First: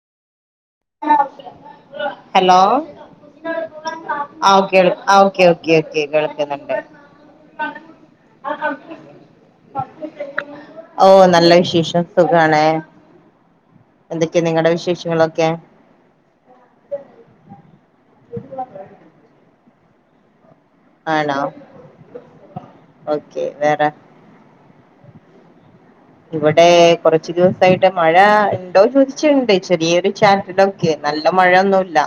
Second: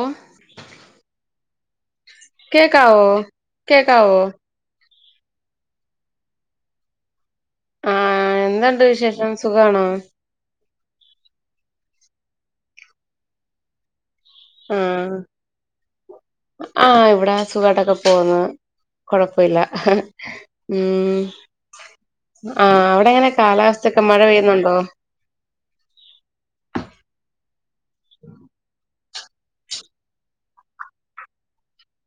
ഉം ഹലോ കേക്കാവോ കേക്കാവോ ആഹ് ഓക്കെ ഓക്കെ ക്കെ ക്കെ കേൾക്കുന്നുണ്ട് ആഹ് എന്തണ്ട് വിശേഷം സുഖാണോ ഓഹ് നല്ല വിശേഷം സുഖാണ് എന്തൊക്കെ നിങ്ങടെ ആഹ് വിശേഷങ്ങളൊക്കെ ആഹ് ഇവിടെ സുഖട്ടൊക്കെ പോന്ന് കൊഴപ്പില്ല ഉം ആണോ ആഹ് അവിടെ ങ്ങനെ ഓക്കെ വേറെ കാലാവസ്ഥൊക്കെ മഴ പെയ്യുന്നുണ്ടോ ഇവിടെ കുറച്ചു ദിവസായിട്ട് മഴ ണ്ടോ ചോദിച് ച്ണ്ട് ചെറിയൊരു ചാറ്റലോക്കെ നല്ല മഴയൊന്നുല്ല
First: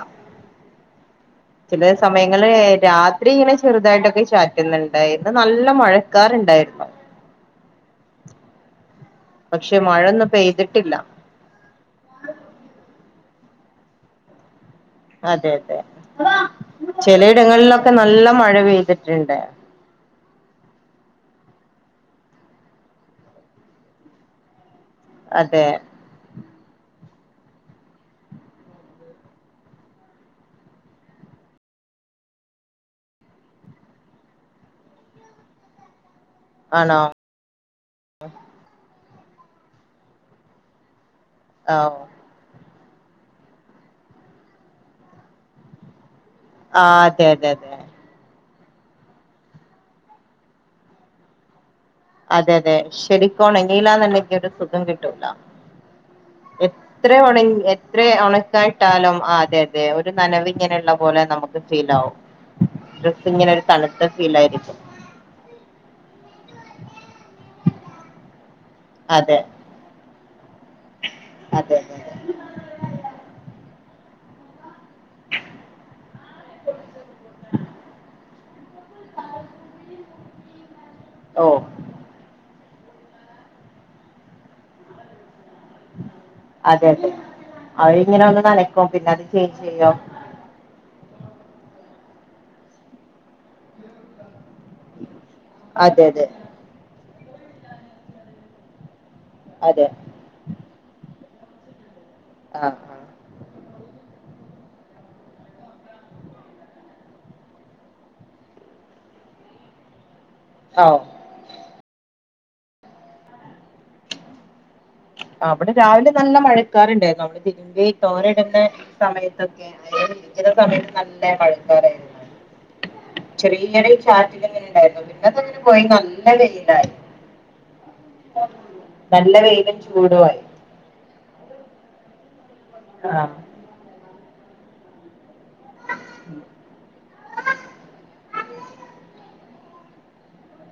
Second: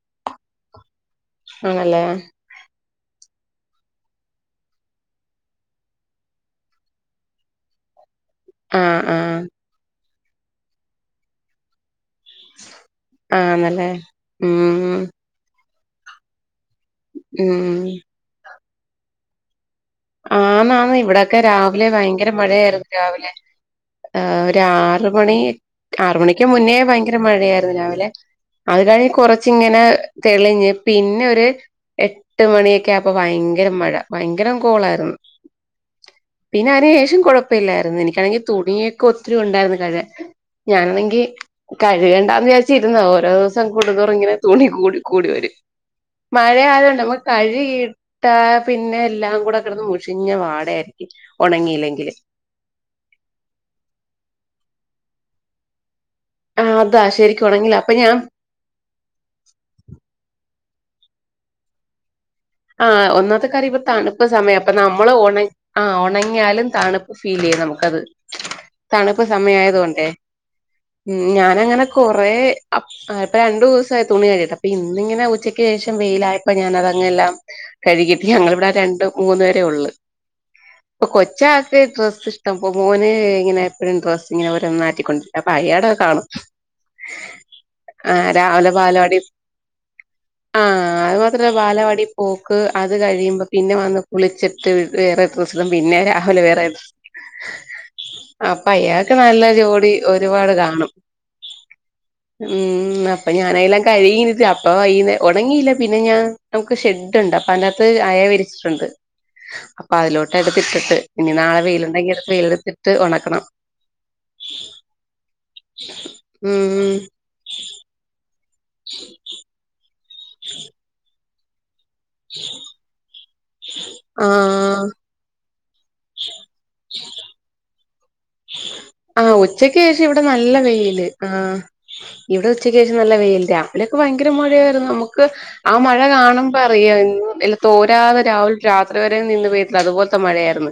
ചിലെ ആണല്ലേ സമയങ്ങള് രാത് ഇവിടെ ഇങ്ങനെ ചെറുതായിട്ടൊക്കെ ചാറ്റുന്നുണ്ടായിരുന്നു നല്ല മഴക്കാറണ്ടായിരുന്നു ആഹ് ആഹ് പക്ഷെ മഴൊന്നും പെയ്തിട്ടില്ല ആന്നല്ലേ ഉം ഉം അതെ അതെ ഉം ചിലയിടങ്ങളിലൊക്കെ നല്ല മഴ പെയ്തിട്ടുണ്ട് ആന്നാണ് ഇവിടെക്കെ രാവിലെ ഭയങ്കര മഴയായിരുന്നു രാവിലെ ഏഹ് ഒരു ആ റ് മണി അതെ ആറ് മണിക്ക് മുന്നേ ഭയങ്കര മഴയായിരുന്നു രാവിലെ അത് കഴിഞ്ഞ് കൊറച്ചിങ്ങനെ തെളിഞ്ഞ് പിന്നെ ഒരു എട്ട് മണിയൊക്കെ ആപ്പോ ഭയങ്കര മഴ ഭയങ്കര കോളാരുന്ന് പിന്നെ അതിന് ആണോ ശേഷംകൊഴ പ്പല്ലായിരുന്നു എനിക്കാണെങ്കി തുണിയൊക്കെ ഒത്തിരി ഉണ്ടായിരുന്നു കഴുവാൻ ഞാനാണെങ്കി ഓ കഴുകേണ്ടാ വിചാച്ചിര്ന്ന ഓരോ ദിവസം കൂടുംതോറുംങ്ങനെ തുണി കൂടി കൂടി വരും മഴ ആഹ് ആതുണ്ട് നമ്മ അതെ അതെ അതെ കഴിട്ട പിന്നെ എല്ലാം കൂടെകിടന്ന് മുഷിഞ്ഞ വാട ആയിരിക്കും ഉണങ്ങിയില്ലെങ്കില് അതെ അതെ ശരിക്കോണ ങ്ങീ ലാന്നണ്ടെങ്കി ഒരു സുഖം കിട്ടൂല ആ അതാ ശരിക്കും എത്രവോണങ്ങി ഉണങ്ങില്ല അപ്പൊ എത്ര ഞാൻ ഒണ കാൻ ട്ടാലും ആഹ് അതെ അതെ ഒരു നനവി ങ്ങനെള്ള പോലെ നമുക്ക് ഫീൽ ആവും ആഹ് ഡ്രസ്സ് ഒന്നാത്തെ ഇങ്ങനെ ഒരു കര്യപ്പോ തണുത്ത തണുപ്പ് ഫീൽ സമയം പ്പ ആയിരിക്കും നം മ്മള്ണ ഒണ ആഹ് ഒണങ്ങിയാലും തണുപ്പ് ഫീലെയ്യും നമുക്കത് തണുപ്പ് അതെ സമയായതോണ്ടേ ഉം അതെ അതെ ഞാനങ്ങനെ കൊറേ അതെ അപ് ഇപ്പൊ രണ്ടൂസയി തുണി കഴിയിട്ട് അപ്പൊ ഇന്നിങ്ങനെ ഉച്ചക്ക് ശേഷം വെയില ആയപ്പോ ഞാന അതങ്ങ കഴുകിട്ട് ഞങ്ങളിവിടെ രണ്ട മൂന്ന് പേരെ ഉള്ളു ഇപ്പൊ കൊച്ച ഓ ട്ട് ഡ്രസ്ഷ്ടമ്പോലെ ഇങ്ങനെപ്പഴും ഡ്രസ് ങ്ങനെ ഒരേ മാറ്റിക്കൊണ്ട പയ്യട കാണും അതെ അതെ അവരിങ്ങനെ ആഹ് ഒന്ന് രാവിലെ നനക്കും പിന്നെ പാലവാടി അത് ചേഞ്ച് ചെയ്യും ആഹ് അത് മാത്രല്ല ബാലവാടി പോക്ക് അത് കഴിയുമ്പോ പിന്നെ വന്ന് കുളിച്ചി ട്ട് വേറെഡ്രസ്സ്‌ ടും പിന്നെ അതെ അതെ രാവിലെ വേറെ ഡ്രസ്സ് അപ്പൊ അയാൾക്ക് നല്ല അതെ ജോടി ഒരുപാട് കാണും ആഹ് ഉം അപ്പൊ ഞാനെല്ലാം കഴിയിണ്ത് അപ്പ വൈന്നെ ഉടങ്ങിയില്ല പിന്നെ ഞാൻ നമുക്ക് ഷെ ട്ടുണ്ട് പ്പനത്ത് അയെ വിരിച്ചിട്ടുണ്ട് അപ്പൊ അതിലോട്ട് ആഹ് എടുത്തിട്ടിട്ട് ഓ ഇനി നാളെ വെയിലുണ്ടെങ്കിൽ വെയിലത്തിട്ട് ഉണക്കണം അഹ് ഇവിടെ രാവിലെ നല്ല മഴക്കാർ ഉം ണ്ടായിരുന്നു അവിടെ തിരുമ്പി തോരൻ ഇടുന്ന ഈ സമയത്തൊക്കെ അത് ഉചിത സമയത്ത് നല്ല മഴക്കാറാരുന്നു. ചെറിയ ചെറിയ ചാറ്റലങ്ങനെ ആഹ് ഉണ്ടായിരുന്നു, പിന്നത്ത അങ്ങനെ പോയി നല്ല വെയിലായി. ആഹ് നല്ല ഉച്ചക്ക് വെയിലും ശേഷം ഇവിടെ ചൂടുമായി നല്ല വെയിൽ ആഹ് ഇവിടെ ഉച്ചക്ക് ശേഷം നല്ല വെയിലാ ഇവലൊക്കെ ഭയങ്കര മഴയായിരുന്നു, നമുക്ക് ആഹ് മഴ കാണുമ്പോ അറിയാ എല്ല തോരാതെ രാവിൽ രാത്രി വരെ നിന്ന് പോയ്തില്ലേ, അതുപോലത്തെ മഴയായിര്ന്ന്.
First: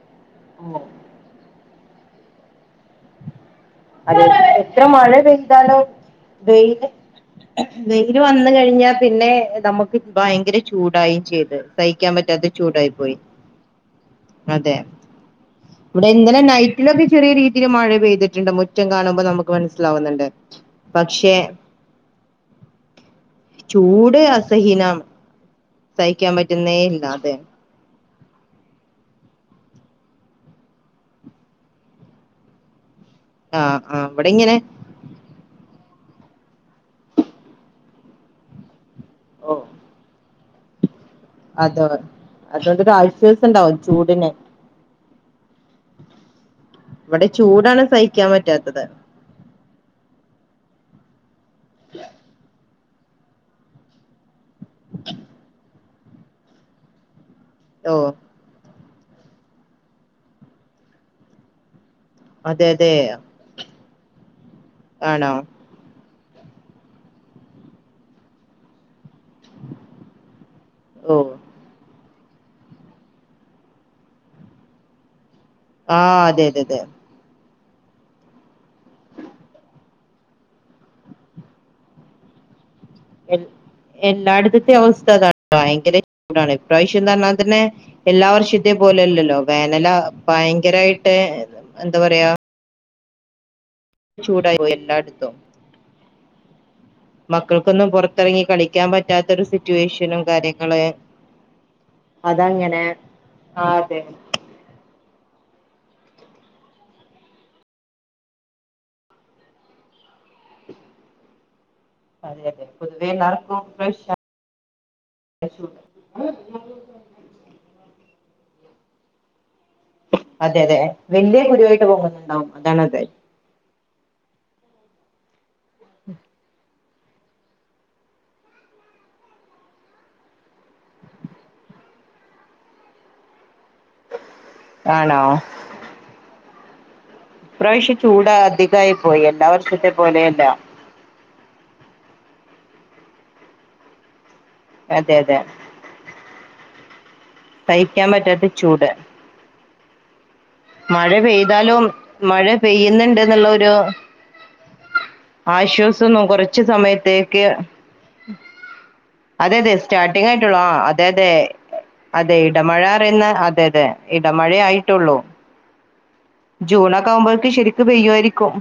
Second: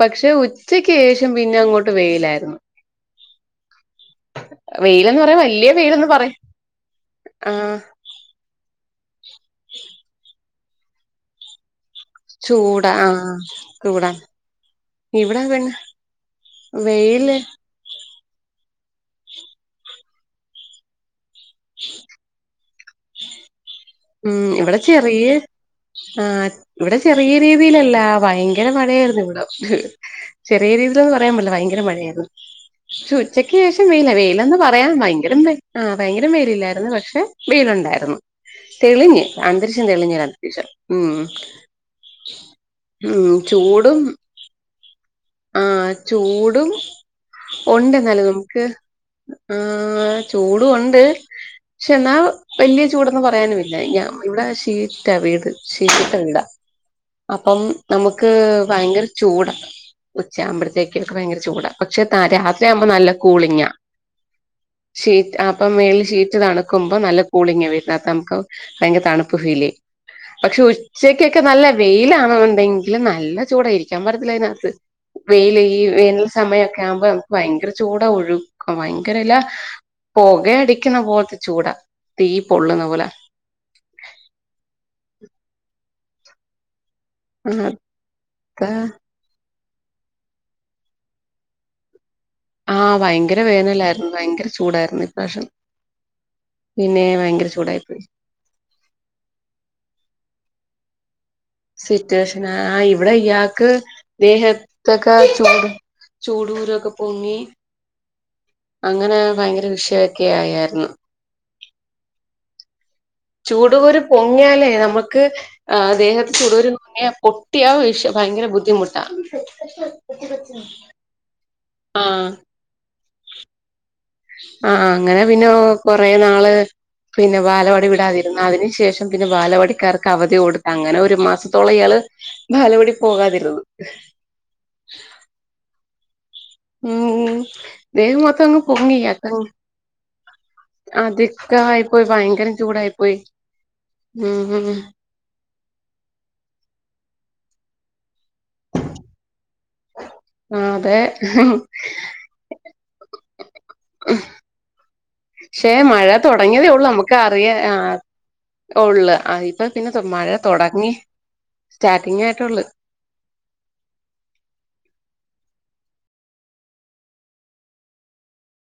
പക്ഷെ ഉം. ഉച്ചക്ക് ശേഷം പിന്നെ അങ്ങോട്ട് വെയ്ലായിരുന്നു. അതേ എത്ര മഴ പെയ്താലും വെയിലന്ന് പറയാ വെയില് ആഹ് വെയി ഇര് വന്ന് കഴിഞ്ഞാ പിന്നെ നമുക്ക് ഭയങ്കര ചൂടായും ചെയ്ത്. സഹിക്കാൻ പറ്റാത്ത ചൂട ചൂടായി പോയി. ആഹ് ചൂടാ അതെ ഇവിടെ പിന്നെ ഇവിടെ ഇന്നലെ നൈറ്റിലൊക്കെ ചെറിയ വെയില് രീതിയില് മഴ പെയ്തിറ്റ്ണ്ട്. മുറ്റം കാണുമ്പ നമുക്ക് മനസ്സിലാവുന്ന്ണ്ട് പക്ഷേ. ചൂട് ഉം ഇവിടെ അസഹിനം ചെറിയ സഹിക്കാൻ പറ്റുന്നേ ഇല്ല അതെ. രീതിലല്ല ഭയങ്കര മഴയായിര്ന്ന് ഇവിടെ. ചെറിയ രീതിലെന്ന് പറയാൻ പറ്റ്ല്ല. ഭയങ്കര മഴയായിര്ന്നു. ഉച്ചക്ക് ആ ശേഷം ആ വെയിലാ. ഇവിടെ വെയിലെന്ന് ഇങ്ങനെ പറയാൻ ഭയങ്കരം ആ ഭയങ്കര വെയിലില്ലായിരുന്നു. പക്ഷേ വെയിലുണ്ടായിരുന്നു. തെളിഞ്ഞ് ഓ അന്തരീക്ഷം തെളിഞ്ഞ് ഒരു അന്തരീക്ഷം ഉം അതെ അതുകൊണ്ടൊരു ഉം ആശ്വാസം ഉണ്ടാവും ചൂടും ചൂടിന് ആഹ് ചൂടും ഇവിടെ ചൂടാണ് ഉണ്ടെന്നാല് സഹിക്കാൻ നമുക്ക് പറ്റാത്തത് ആഹ് ചൂടു ഉണ്ട്. പക്ഷേ ഇന്നാ വല്യ ചൂടെന്ന് പറയാനുല്ല. ഞാൻ ഇവിടെ ഷീറ്റാ വീട്. ഷീറ്റിട്ട വീടാ. അപ്പം ഓ നമുക്ക് ഭയങ്കര ചൂടാ. ഉച്ച ആകുമ്പഴത്തേക്ക് ഭയങ്കര ചൂടാ. പക്ഷെ അതെ തരാത്രിയാകുമ്പോ അതെ നല്ല കൂളിങാ. ആണോ ഷീറ്റ് അപ്പം മേൽ ഷീറ്റ് തണുക്കുമ്പം നല്ല കൂളിങാ വരുന്നത്. അതംക്ക് ഭയങ്കര തണുപ്പ. പ്പ് ഫീല്. പക്ഷെ ഓ ഉച്ചക്കൊക്കെ നല്ല വെയിലാണെന്നുണ്ടെങ്കി ഇല്ല നല്ല ചൂടാ. ഇരിക്കാൻ പറ്റത്തില്ല അതിനകത്ത്. വെയില. ഈ ആ വേനൽ അതെ അതെ അതെ സമയൊക്കെ ആവുമ്പം. ഭയങ്കര ചൂടാ ഒഴുക്ക് ഭയങ്കരല. പൊക അടിക്കുന്ന പോലത്തെ ചൂടാ തീ പൊള്ളുന്ന പോലെ. എൽ എല്ലായിട്ത്തത്തെ അവസ്ഥ ഇതാണ് ഭയങ്കര ചൂടാണ്. ഇപ്രാവശ്യന്ന് പറ്ഞ്ഞാ പിന്നെ അതാ എല്ലാവർഷത്തെ പോലെ അല്ലല്ലോ. വേനല ഭയങ്കരായിട്ട് എന്താ പറയാ ആഹ് ഭയങ്കര വേനല. ഭയങ്കര ചൂടായി പോയി ചൂടായിരുന്നു എല്ലായിടത്തും ഇപ്രവശ്യം, പിന്നെ ഭയങ്കര ചൂടായിപ്പോയി. എറങ്ങി കളിക്കാൻ പറ്റാത്തൊരു സിറ്റുവേഷനും കാര്യങ്ങള് സിറ്റുവേഷന് അതങ്ങനെ ആഹ് ഇവിടെ ആ ഇയാക്ക് അതെ ദേഹ ത്തൊക്കെ ചൂട് ചൂടുകുരൊക്കെ പൊങ്ങി. അങ്ങനെ ഭയങ്കര വിഷയൊക്കെ ആയായിര്ന്നു. അതെ അതെ പൊതുവെ എല്ലാവർക്കും ചൂടുകുരു ഇപ്രാവശ്യം പൊങ്ങ്യാലേ നമുക്ക് ദേഹ ചൂടുകുരു പൊങ്ങ്യ പൊട്ട്യ വിഷ ഭയങ്കര ബുദ്ധിമുട്ടാ. അതെ അതെ വല്യ കുരുവായിട്ട് ആഹ് പോങ്ങുന്നുണ്ടാവും അതാണ് അത്. ആഹ് അങ്ങനെ പിന്നെ കൊറെ നാള് പിന്നെ ബാലവാടി വിടാതിരുന്നാതിരി. അതിന് ശേഷം പിന്നെ ബാലവാടിക്കാർക്ക് അവധി കൊടുത്ത് അങ്ങനെ ഒരു മാസത്തോള ഇയാള് ബാലവാടി പോകാതിരുന്ന്. ആണോ ഉം ഇപ്രാവശ്യം ദേഹം ചൂട് മൊത്തം അങ്ങ് അധികായി പോയി. എല്ലാവർഷത്തെ പോലെയല്ല. അധിക്കം ആയി പോയി. ഭയങ്കരം ചൂടായി പോയി ഉം. അതെ അതെ സഹിക്കാൻ പറ്റാത്ത ചൂട്. അതെ മഴ പെയ്താലും മഴ പെയ്യുന്ന്ണ്ട് ഇന്നുള്ളൊരു പക്ഷേ മഴ കുറച്ച് തൊടങ്ങിയതേ ഒള്ളൂ അമ്മക്ക് സമയത്തേക്ക് അറിയാ ആഹ് ഒള്ള് അതെ അതിപ്പ അതെ പിന്നെതൊ സ്റ്റാർട്ടിങ് മഴ ആയിട്ടുള്ളൂ ആ തൊടങ്ങി അതെ അതെ സ്റ്റാർട്ടിങ് അതെ ആയിട്ടുള്ളൂ ഇടമഴറയ്ന്നേ അതെ അതെ ഇടമഴയായിട്ടൊള്ളൂ ജൂണൊക്കെ ആമ്പോഴേക്ക് ശെരിക്ക് പെയ്യുവാരിക്കും